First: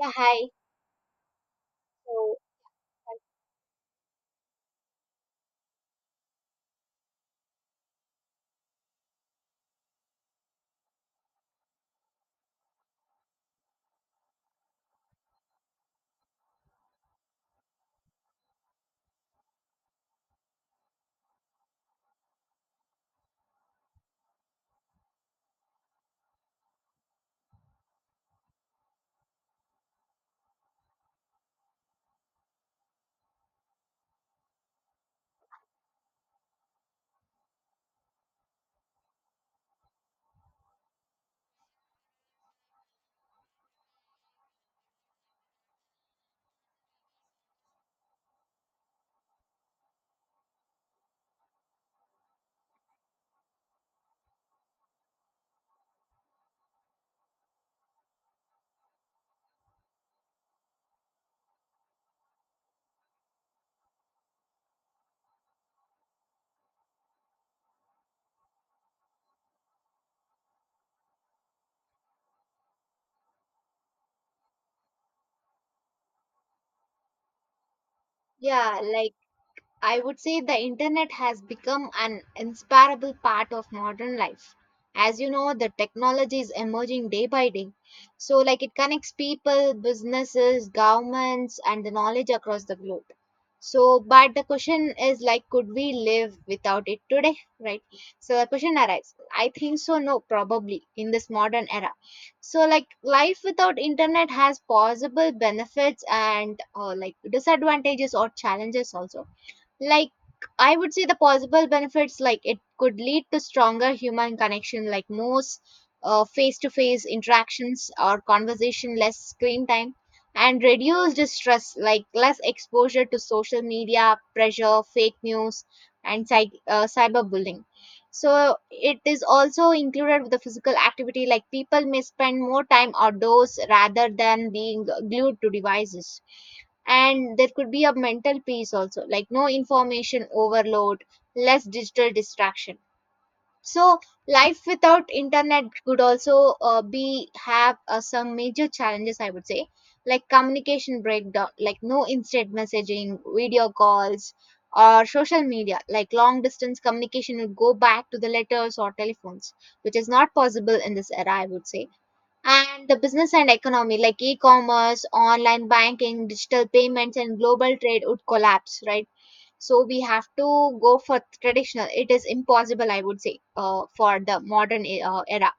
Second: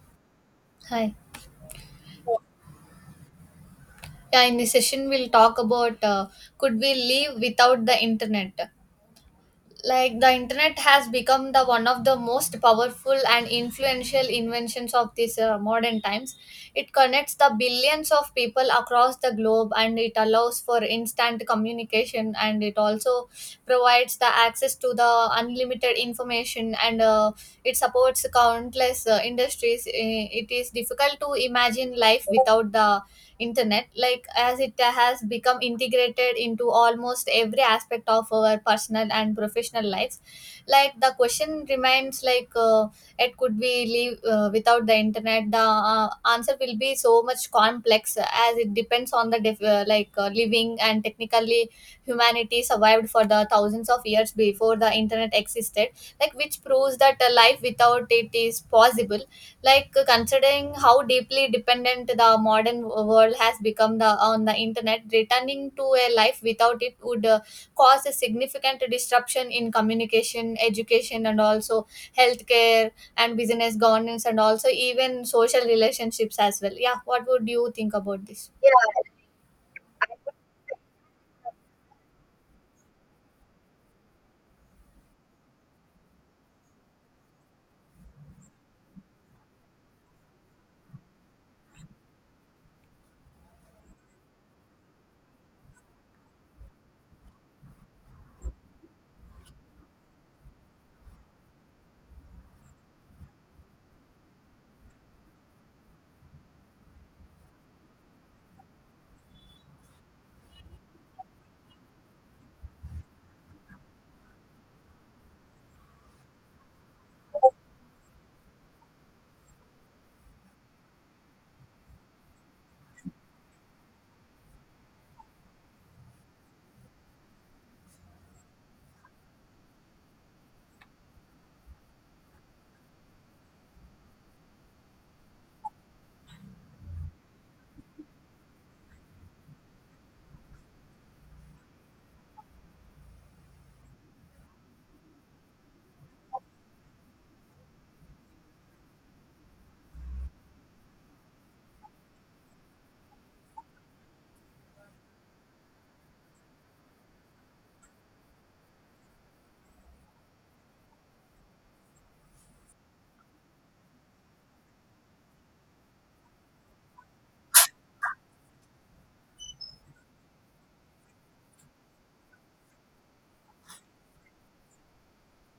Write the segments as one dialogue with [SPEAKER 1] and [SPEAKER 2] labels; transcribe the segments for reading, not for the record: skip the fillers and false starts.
[SPEAKER 1] Yeah, hi.
[SPEAKER 2] Hi.
[SPEAKER 1] So,
[SPEAKER 2] Yeah, in this session, we'll talk about could we live without the internet? Like the internet has become the one of the most powerful and influential inventions of these modern times. It connects the billions of people across the globe, and it allows for instant communication, and it also provides the access to the unlimited information, and it supports countless industries. It is difficult to imagine life without the internet, like as it has become integrated into almost every aspect of our personal and professional lives. Like the question remains, like it could we live without the internet, the answer will be so much complex, as it depends on the like living and technically. Humanity survived for the thousands of years before the internet existed, like which proves that a life without it is possible. Like considering how deeply dependent the modern world has become the on the internet, returning to a life without it would cause a significant disruption in communication, education, and also healthcare, and business governance, and also even social relationships as well. Yeah, what would you think about this?
[SPEAKER 1] yeah,
[SPEAKER 2] Yeah,
[SPEAKER 1] like I would say the internet has become an inseparable part of modern life. As you know, the technology is emerging day by day. So, it connects people, businesses, governments, and the knowledge across the globe. So, but the question is, could we live without it today, right? So, the question arises. I think so, no, probably in this modern era. So, life without internet has possible benefits and, disadvantages or challenges also. Like i would say the possible benefits, like it could lead to stronger human connection, like most face-to-face interactions or conversation, less screen time and reduced stress, like less exposure to social media pressure, fake news, and cyberbullying. So it is also included with the physical activity, like people may spend more time outdoors rather than being glued to devices, and there could be a mental peace also, like no information overload, less digital distraction. So life without internet could also be have some major challenges, I would say, like communication breakdown, like no instant messaging, video calls, or social media. Like long distance communication would go back to the letters or telephones, which is not possible in this era, I would say. And the business and economy, like e commerce, online banking, digital payments, and global trade, would collapse, right? So we have to go for traditional. It is impossible, I would say, for the modern era.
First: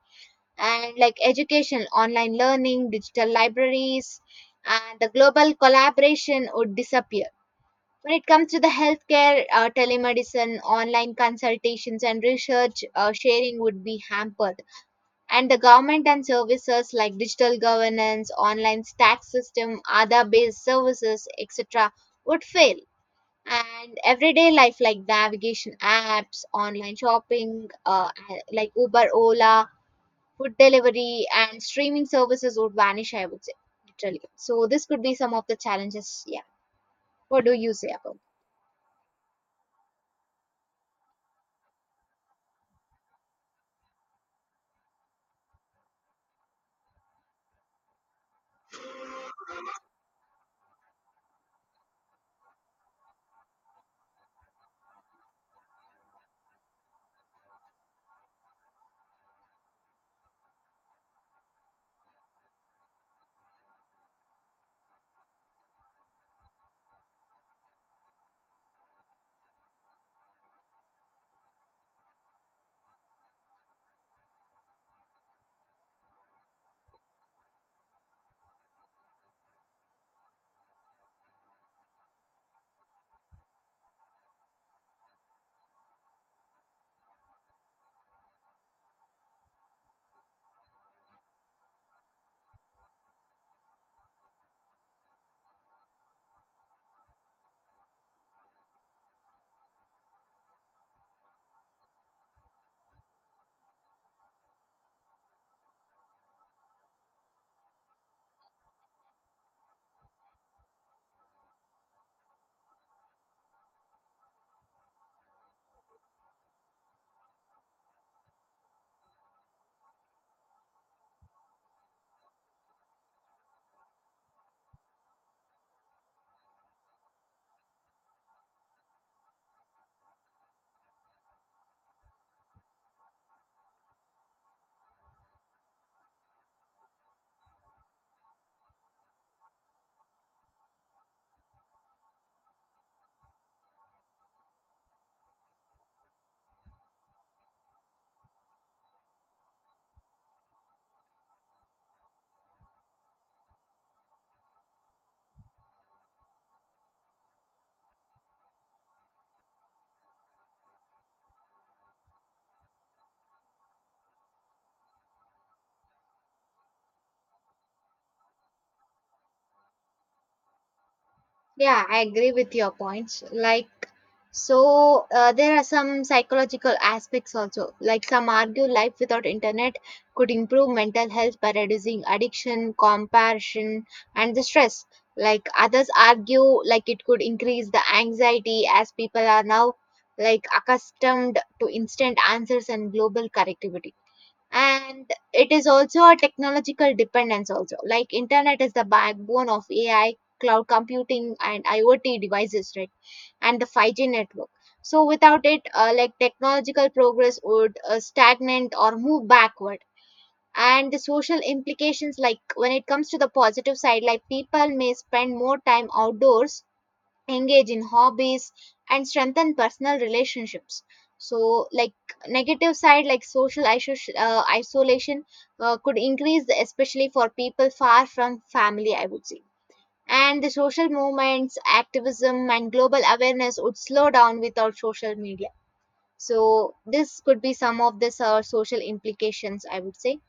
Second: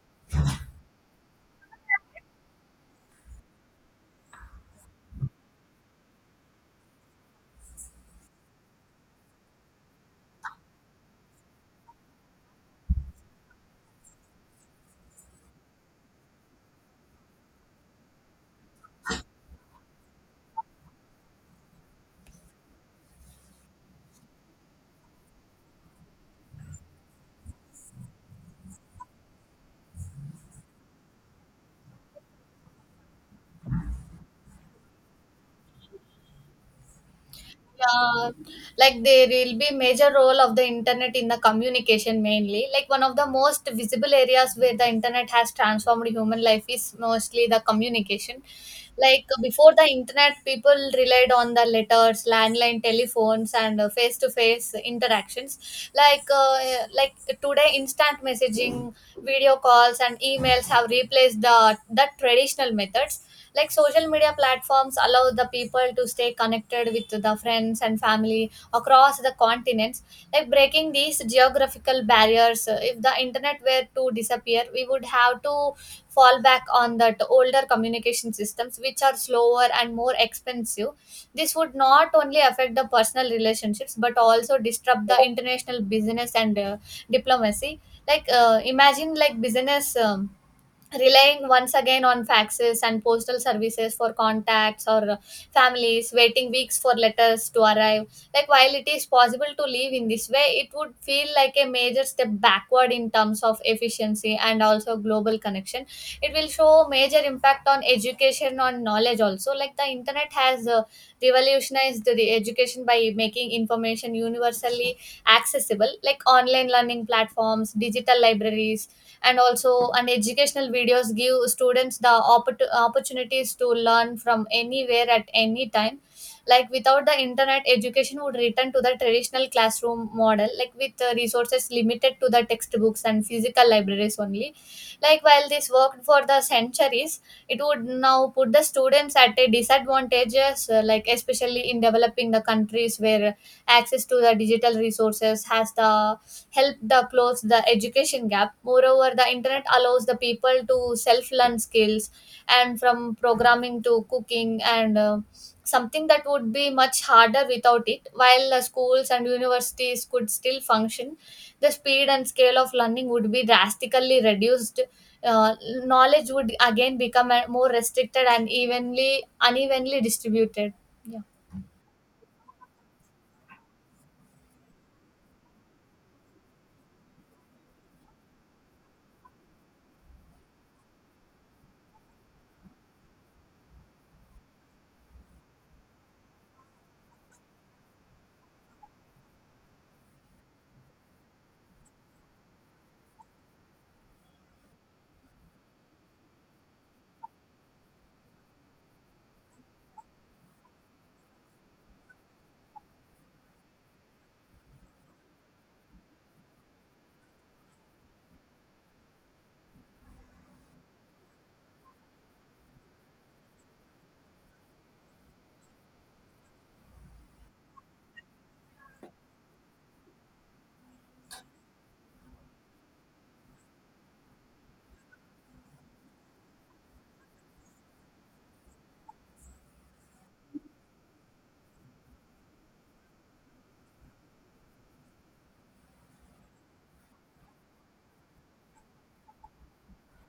[SPEAKER 1] And like education, online learning, digital libraries, and the global collaboration would disappear. When it comes to the healthcare, telemedicine, online consultations, and research sharing would be hampered, and the government and services, like digital governance, online tax system, other based services, etc., would fail. And everyday life, like navigation apps, online shopping, uber, ola, food delivery, and streaming services would vanish, I would say, literally. So this could be some of the challenges. Yeah, what do you say about?
[SPEAKER 2] yeah, like there will be major role of the internet in the communication mainly. Like one of the most visible areas where the internet has transformed human life is mostly the communication. Like before the internet, people relied on the letters, landline telephones, and face to face interactions. Like uh, like today, instant messaging, video calls, and emails have replaced the traditional methods, like social media platforms allow the people to stay connected with the friends and family across the continents, like breaking these geographical barriers. Uh, if the internet were to disappear, we would have to fall back on that older communication systems, which are slower and more expensive. This would not only affect the personal relationships, but also disrupt the international business and diplomacy. Like imagine like business relying once again on faxes and postal services for contacts, or families waiting weeks for letters to arrive. Like while it is possible to live in this way, it would feel like a major step backward in terms of efficiency and also global connection. It will show major impact on education, on knowledge also. Like the internet has revolutionized the education by making information universally accessible, like online learning platforms, digital libraries, and also and educational videos give students the opportunities to learn from anywhere at any time. Like without the internet, education would return to the traditional classroom model, like with resources limited to the textbooks and physical libraries only. Like while this worked for the centuries, it would now put the students at a disadvantage, like especially in developing the countries where access to the digital resources has the help the close the education gap. Moreover, the internet allows the people to self learn skills, and from programming to cooking, and something that would be much harder without it. While the schools and universities could still function, the speed and scale of learning would be drastically reduced. Uh, Knowledge would again become more restricted and evenly unevenly distributed.
[SPEAKER 1] Yeah, I agree with your points. Like, so there are some psychological aspects also. Like, some argue life without internet could improve mental health by reducing addiction, comparison, and the stress. Like, others argue like it could increase the anxiety, as people are now like accustomed to instant answers and global connectivity. And it is also a technological dependence also, like internet is the backbone of AI, cloud computing, and IoT devices, right? And the 5G network. So without it, technological progress would stagnate or move backward. And the social implications, like when it comes to the positive side, like people may spend more time outdoors, engage in hobbies, and strengthen personal relationships. So like negative side, like social isolation could increase, especially for people far from family, I would say. And the social movements, activism, and global awareness would slow down without social media. So this could be some of the social implications, I would say.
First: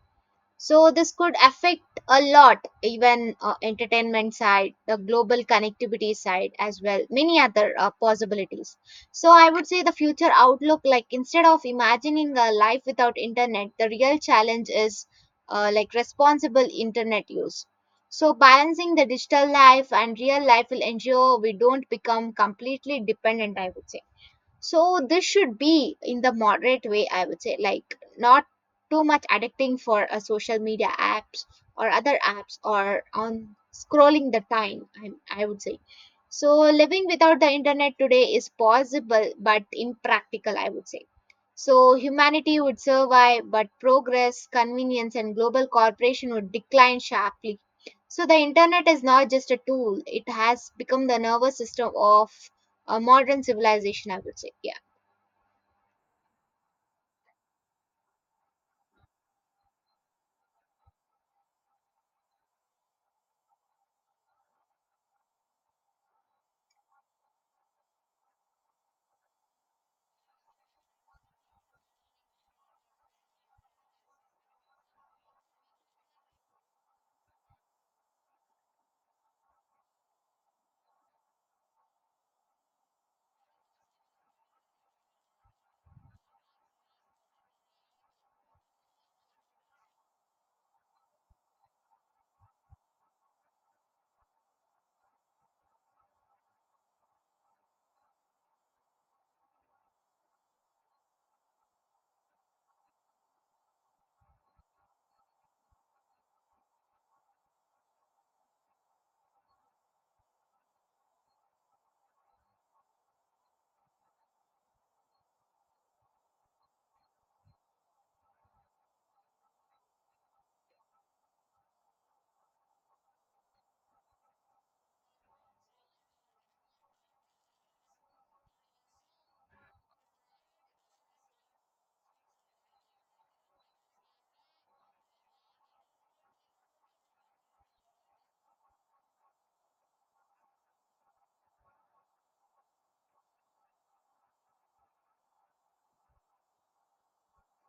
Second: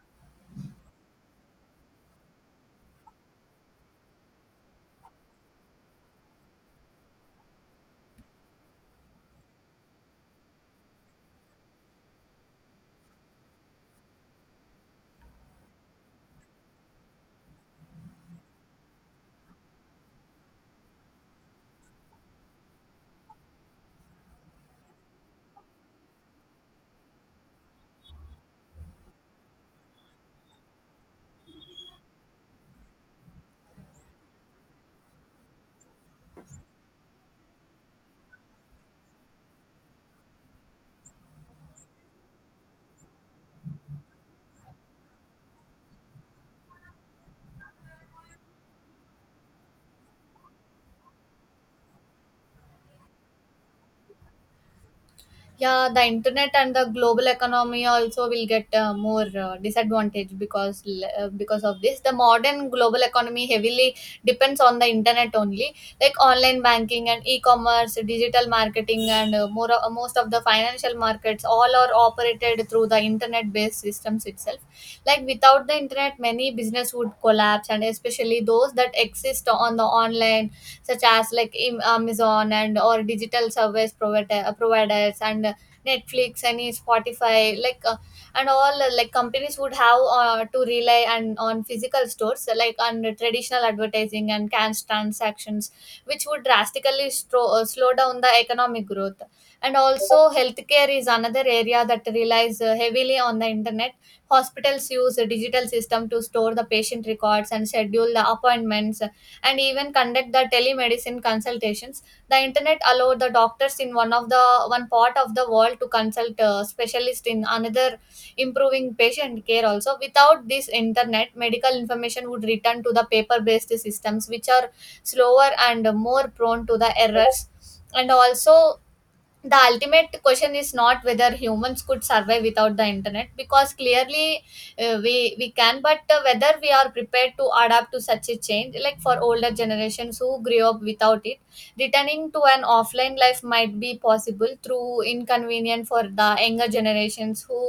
[SPEAKER 1] So this could affect a lot, even entertainment side, the global connectivity side as well, many other possibilities. So I would say the future outlook, like instead of imagining a life without internet, the real challenge is responsible internet use. So balancing the digital life and real life will ensure we don't become completely dependent, I would say. So this should be in the moderate way, I would say, like not too much addicting for a social media apps or other apps or on scrolling the time, I would say. So living without the internet today is possible but impractical, I would say. So humanity would survive, but progress, convenience, and global cooperation would decline sharply. So the internet is not just a tool, it has become the nervous system of a modern civilization, I would say. Yeah.
[SPEAKER 2] Yeah, the internet and the global economy also will get more disadvantage because of this. The modern global economy heavily depends on the internet only, like online banking and e-commerce, digital marketing, and more most of the financial markets all are operated through the internet-based systems itself. Like without the internet, many business would collapse, and especially those that exist on the online, such as like Amazon and or digital service provider, providers, and Netflix and Spotify, like and all like companies would have to rely and on physical stores, like on traditional advertising and cash transactions, which would drastically slow down the economic growth. And also healthcare is another area that relies heavily on the internet. Hospitals use a digital system to store the patient records and schedule the appointments, and even conduct the telemedicine consultations. The internet allowed the doctors in one part of the world to consult a specialist in another, improving patient care also. Without this internet, medical information would return to the paper based systems, which are slower and more prone to the errors. And also the ultimate question is not whether humans could survive without the internet, because clearly we can, but whether we are prepared to adapt to such a change. Like for older generations who grew up without it, returning to an offline life might be possible through inconvenient. For the younger generations who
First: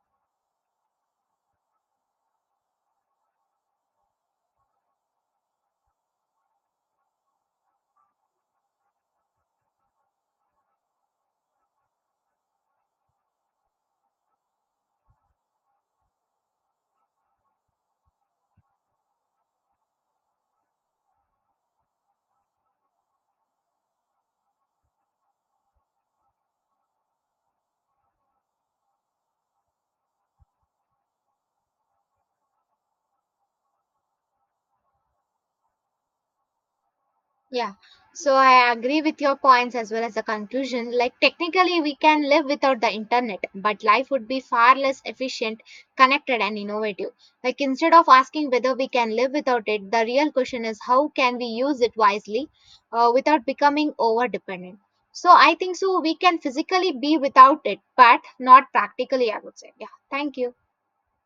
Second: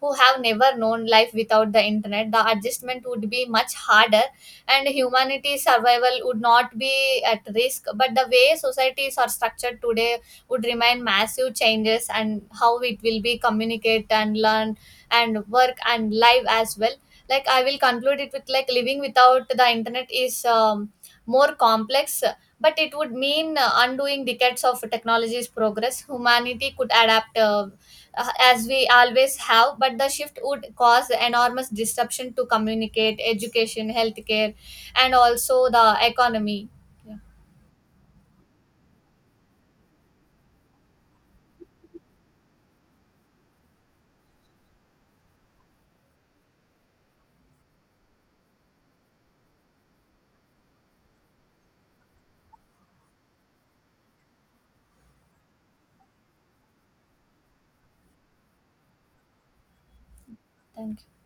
[SPEAKER 2] have never known life without the internet, the adjustment would be much harder, and humanity's survival would not be at risk, but the way societies are structured today would remain massive changes and how it will be communicate and learn and work and live as well. Like I will conclude it with, like living without the internet is more complex, but it would mean undoing decades of technology's progress. Humanity could adapt, as we always have, but the shift would cause enormous disruption to communicate, education, healthcare, and also the economy. Yeah,
[SPEAKER 1] Yeah, so I agree with your points as well as the conclusion. Like, technically we can live without the internet, but life would be far less efficient, connected, and innovative. Like, instead of asking whether we can live without it, the real question is how can we use it wisely, without becoming over dependent. So I think so we can physically be without it but not practically, I would say. Yeah, thank you.
[SPEAKER 2] thank you.